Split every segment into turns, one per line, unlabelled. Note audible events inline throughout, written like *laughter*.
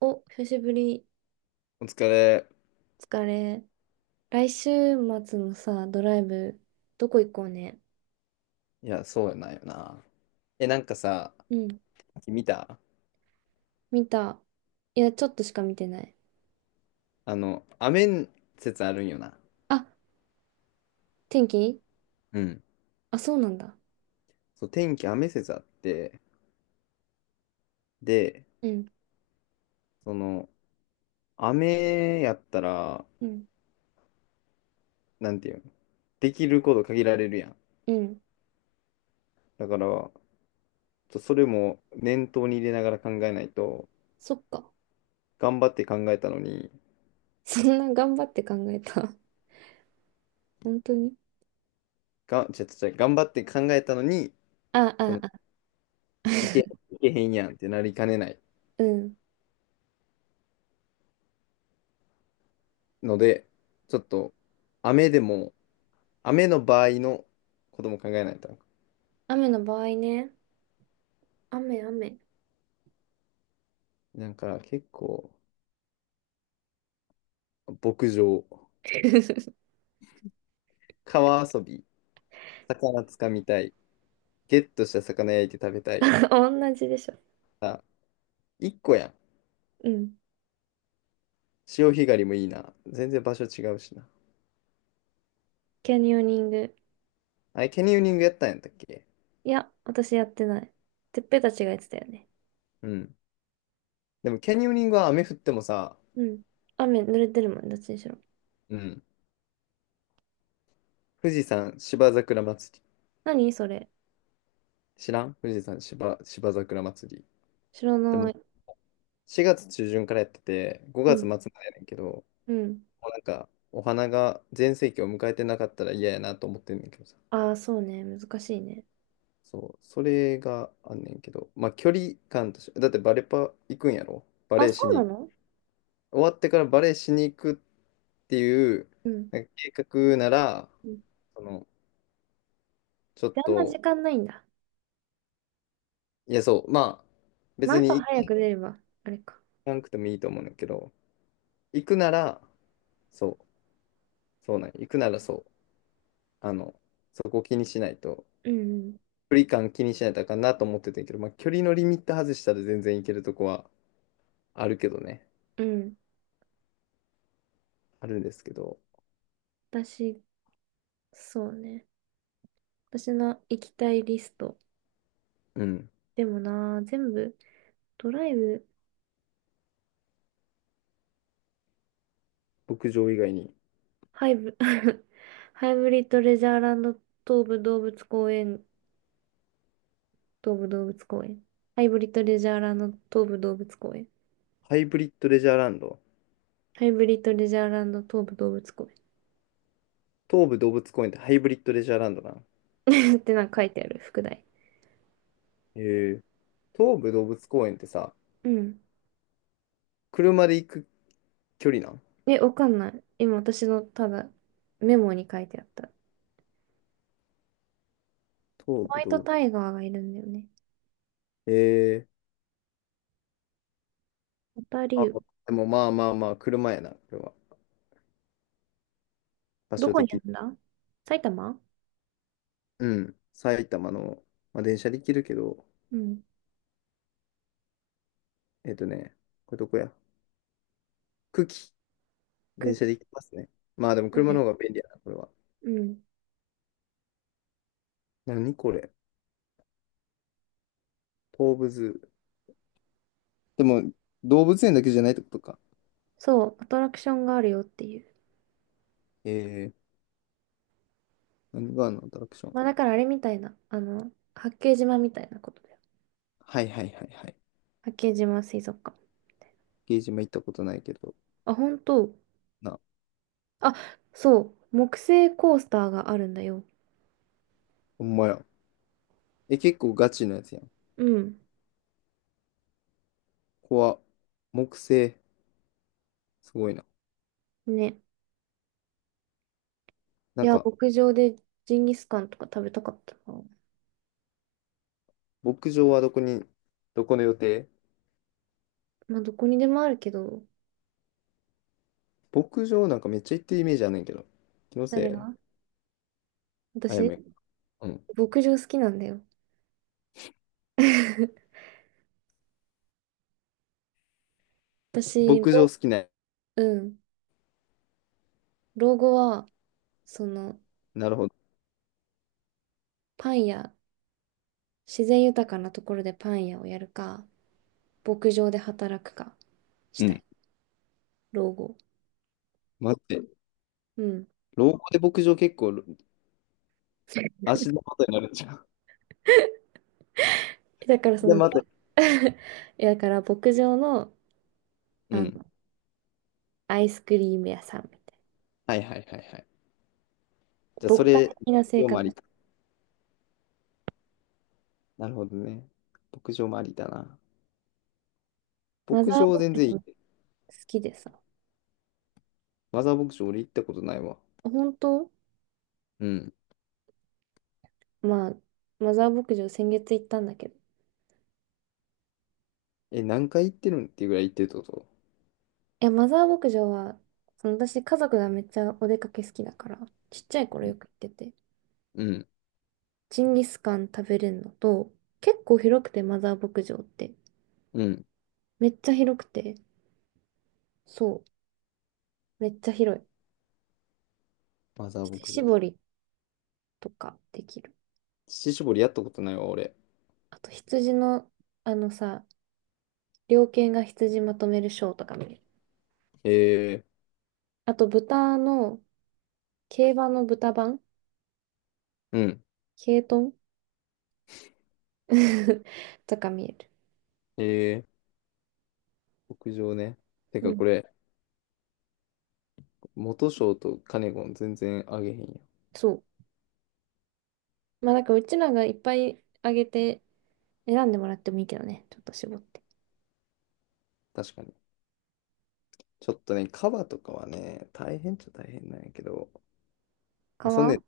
お、久しぶり。
お疲れ。
疲れ。来週末のさ、ドライブ、どこ行こうね。
いや、そうやないよな。え、なんかさ、
うん、
見た？
見た。いや、ちょっとしか見てない。
雨説あるんよな。
あ、天気。
うん。
あ、そうなんだ。
そう、天気雨説あって、で、
うん、
その、雨やったら、
うん、
なんていうの、できること限られるやん。
うん。
だから、ちょっとそれも念頭に入れながら考えないと、
そっか。
頑張って考えたのに、
*laughs* そんな頑張って考えた？本当に。
が、ちゃちょ、ちょ頑張って考えたのに、
あ、
そ
あ、
の、
あ、*laughs*
いけへんやんってなりかねない
うん。
ので、ちょっと、雨でも、雨の場合のことも考えないと。
雨の場合ね。雨、雨。
なんか結構、牧場、
*laughs*
川遊び、魚つかみたい、ゲットした魚焼いて食べたい。
同じでしょ。
あ、一個やん。
うん。
潮干狩りもいいな。全然場所違うしな。
キャニオニング。
あれ、キャニオニングやったんやったっけ？
いや、私やってない。てっぺたちがやってたよね。
うん。でもキャニオニングは雨降ってもさ、
うん。雨濡れてるもん、どっちにしろ。
うん。富士山芝桜祭り。
何それ？
知らん富士山芝桜祭り。
知ら
で
な
も
い。
4月中旬からやってて、
う
5月
ん。
末までやねんけど、も
うん。
うなんか、お花が全盛期を迎えてなかったら嫌やなと思ってんねんけどさ。
ああ、そうね。難しいね。
そう、それがあんねんけど、まあ距離感として、だってバレパ行くんやろバ
あ、
レー
そ
し
うな
に、
の？
終わってからバレーしに行くっていう、
うん。
なんか計画なら、
うん
その、ちょっ
で、ああんま
と、
時間ないんだ。
いやそう、まあ、
まあ、
別
朝
に
早
行
く出れば、あれか。
かなくてもいいと思うんだけど、行くなら、そう、そうなんよ行くならそう、あの、そこを気にしないと、
うん
距離感気にしないとあかんなと思ってたんやけど、まあ、距離のリミット外したら全然いけるとこはあるけどね。
うん。うん。
あるんですけど、
私、そうね。私の行きたいリスト。
うん。
でもな、全部、ドライブ、
牧場以外に。
ハイブ、*laughs* ハイブリッドレジャーランド東武動物公園、東武動物公園。ハイブリッドレジャーランド東武動物公園。
ハイブリッドレジャーランド。
ハイブリッドレジャーランド東武動物公園
東武動物公園ってハイブリッドレジャーランドなん？
*laughs* ってなんか書いてある、副題。
へえ。東武動物公園ってさ、
うん。
車で行く距離なん？
え、わかんない。今私のただメモに書いてあった。
東
ホワ
武
イト
動
タイガーがいるんだよね。
へえ。
ホタリ
あ、
ウ。
でもまあまあまあ、車やな、これは。場
ど
所
こ
的
にあ
に。
るんだ？埼玉。
うん。埼玉の、まあ、電車で行けるけど、
うん。
えっとね、これどこや？久喜。電車で
く、
行きますね。まあでも車
ね。
の方が便利やな、これは。
うん。
何これ？東武ズー。でも、動物園だけじゃないってことか。
そう、アトラクションがあるよっていう。
えー、何があるの？アトラクション。
まあだからあれみたいな。あの、八景島みたいなことだよ。
はいはいはいはい。
八景島水族館。
ゲージも行ったことないけど。
あ、本当。
な、
あ、そう。木製コースターがあるんだよ。
ほんまや。え、結構ガチのやつやん。
うん。
ここは、木製。すごいな。
ね。
な
い
ん
や、
か、
牧場でジンギスカンとか食べたかったな。
牧場はどこに、どこの予定？
まあ、どこにでもあるけど、
牧場なんかめっちゃ行ってるイメージあんねんけど。気の
誰
せい？
が？
あやめ。
私、
うん。
牧場好きなんだよ。*laughs* 私、
牧場好
ろ。
きな。
うん。老後は、その、
なるほど。
パン屋、自然豊かなところでパン屋をやるか、牧場で働くかし
う
たい。
ん。
老後。
待って。
うん。
老後で牧場結構
*laughs*
足で元になるじゃん。
だからそ
で、
の、ど。
また、
*laughs* いやだから牧場の、
う
あの、
ん。
アイスクリーム屋さんみたい
はいはいはいはい。じゃあ、
な。
そ
牧歌
れ、
的な
牧
生
場も
活。
あり、なるほどね。牧場もありだな。
マ
牧
ザー
場
牧
全然い
場好
い。
きでさ。
マザー牧場俺行ったことないわ。
本当？
うん。
まあ、マザー牧場先月行ったんだけど、
え、何回行ってるんっていうぐらい行ってるってこと？
いや、マザー牧場は、その私、家族がめっちゃお出かけ好きだから、ちっちゃい頃よく行ってて、
うん。
ジンギスカン食べれるのと、結構広くて、マザー牧場って。
うん。
めっちゃ広くて、そう、めっちゃ広い。
マザー牧
乳
場。
搾りとかできる。
乳搾りやったことないわ、俺。
あと、羊の、あのさ、猟犬が羊まとめるショーとか見れる。
えー、
あと、豚の、競馬の豚版
うん。
ケイトン *laughs* とか見える。
え牧場ね。て
う
か、
ん、
これ、元賞とカネゴン全然あげへんよ。
そう。まあ、なんか、うちらがいっぱいあげて、選んでもらってもいいけどね、ちょっと絞って。
確かに。ちょっとね、カバとかはね、大変っちゃ大変なんやけど、まあ、そんね
川、
ん、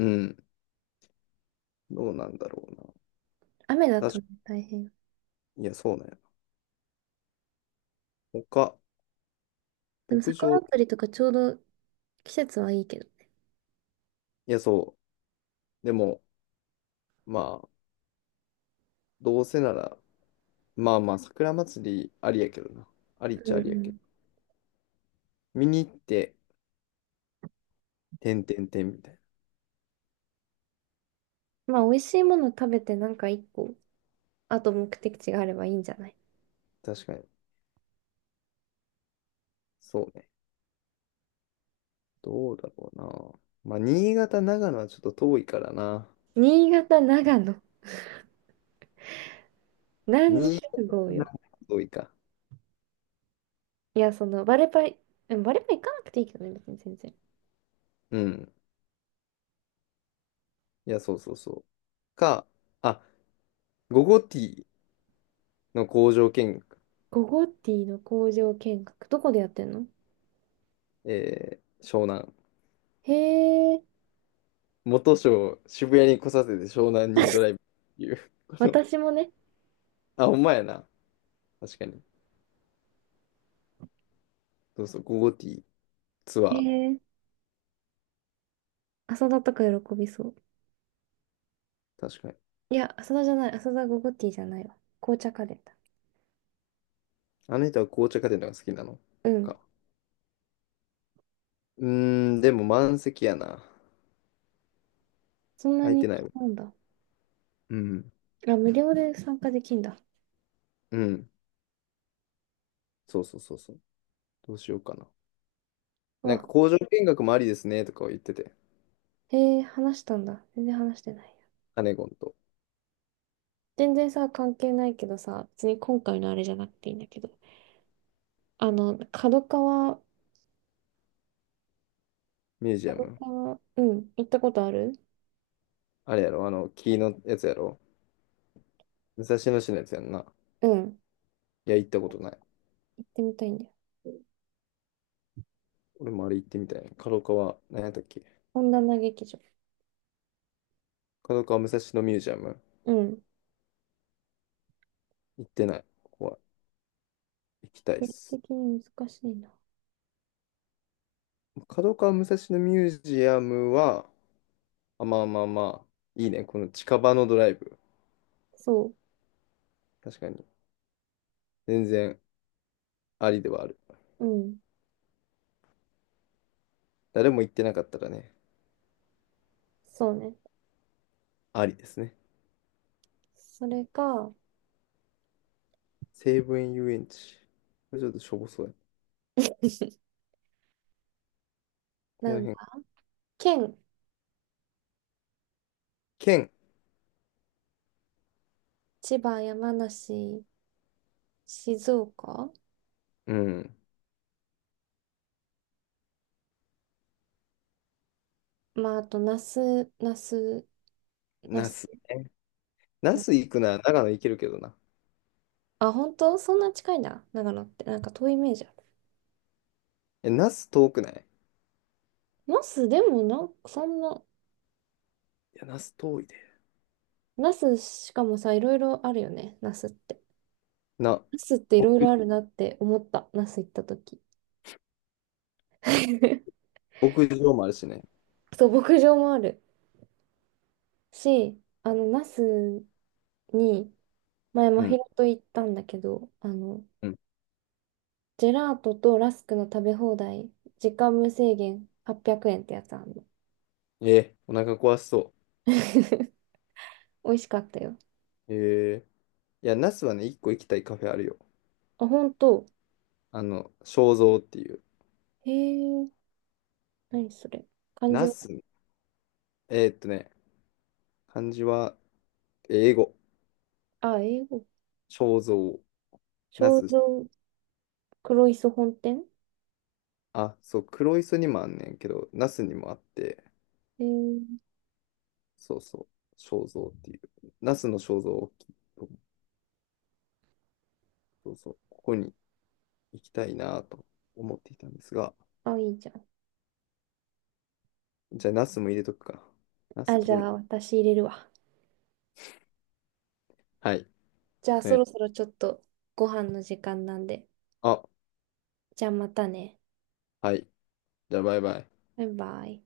うん。どうなんだろう
雨だ
な。
とね大変。
いや、そうなんやな。他、
でも
牧場、
魚釣りとかちょうど季節はいいけど。
いや、そう。でも、まあ、どうせなら、まあまあ、桜祭りありやけどな。ありっ
う
ちゃあ
ん
り
う
やけど。
ん。
見に行って、てんてんてんみたい
まあ、美味しいもの食べてなんか一個、あと目的地があればいいんじゃない？
な。確かに。そうね。どうだろうな。まあ、新潟、長野はちょっと遠いからな。
新潟、長野。何時
新
集
潟、
合
長野は
よ。
遠いか。
いや、その、バレパイ、でもバレパイ行かなくていいけどね、別に全然。
うん。いや、そうそうそう。か、あ、ゴゴティーの工場見学、
ゴゴティの工場見学。どこでやってんの？
湘南。
へえ。
元章、渋谷に来させて湘南にドラ
*laughs*
イブっていう。*laughs*
私もね。
あ、ほんまやな。確かに。そうそう、ゴゴティーツ
へ
ア
え。浅田とか喜びそう。
ー。確かに。
いや、浅田じゃない。浅田ゴゴティじゃないわ。紅茶カレーだ。
あの人は紅茶家電のが好きなの
うん。
か？うーん、でも満席やな。
そんな
空い
に
てない
気
わ。
なんだ。
うん。
あ、無料で参加できんだ。
うん。そうそうそうそう。どうしようかな。
う
なんか
わ、
工場見学もありですねとかを言ってて。
へえ、話したんだ。全然話してないや。
カネゴンと
全然さ、関係ないけどさ、別に今回のあれじゃなくていいんだけど。あの、角川、
ミュージア
角
ム。
川、うん、行ったことある？
あれやろ、木のやつやろ。武蔵野市のやつやんな。
うん、
いや、行ったことない。
行ってみたいんだよ。
俺もあれ行ってみたいな。角川、何やったっけ？
本棚劇場。
角川武蔵野ミュージアム。
うん。
行ってない。ここは行きたいっ
距離
す。
的に難しいな。
角川武蔵野ミュージアムは、あ、まあまあまあ、いいね。この近場のドライブ。
そ
確かに。全然ありではある。
う。うん。
誰も行ってなかったらね、
そうね。
ありですね。
それが、
西武園遊園地。これちょっとしょぼそうや。
*laughs*
こ
な
の
んだ。
辺。
県、
県。
千葉、山梨、静岡。
うん。
まあ、あと、那須、那須、那
那
須、
須ね。那
な。
須行くなら長野行けるけどな。
あ、本当そんな近いんだ。長野って。なんか遠いイメージある。
え、那須遠くない？
那須、でもな、そんな、
いや、那須遠いで。
那須しかもさ、いろいろあるよね。那須って。
な、
那須ってい
牧
ろいろあるなって思った。那須行った時。*laughs*
牧場もあるしね。
そう、牧場もあるし、あの、那須に、前、
う
真
ん。
宙と行ったんだけど、あの、
うん。
ジェラートとラスクの食べ放題、時間無制限800円ってやつあんの。
お腹壊しそ
*laughs* 美味しかったよ。
う。いや、ナスはね、一個行きたいカフェあるよ。
あ、本当。
肖像っていう。
へえ、何それ。漢字
ナ
は、
スね、えーっとね、漢字は英語。
あ、英語。
肖像。ナ
商
ス、
業黒磯本店。
あ、そう、黒磯にもあんねんけど、ナスにもあって、
へえ、
そうそう、肖像っていう。ナスの肖像大きいと思う。そうそう、ここに行きたいなと思っていたんですが、
あ、いいじゃん。
じゃあナスも入れとくか。ナス
あ、じ
遠
ゃ
い。
あ私入れるわ。
はい。
じゃあそ
ね、
ろそろちょっとご飯の時間なんで。
あ、
じゃあまたね。
はい。じゃあバイバイ。
バイバイ。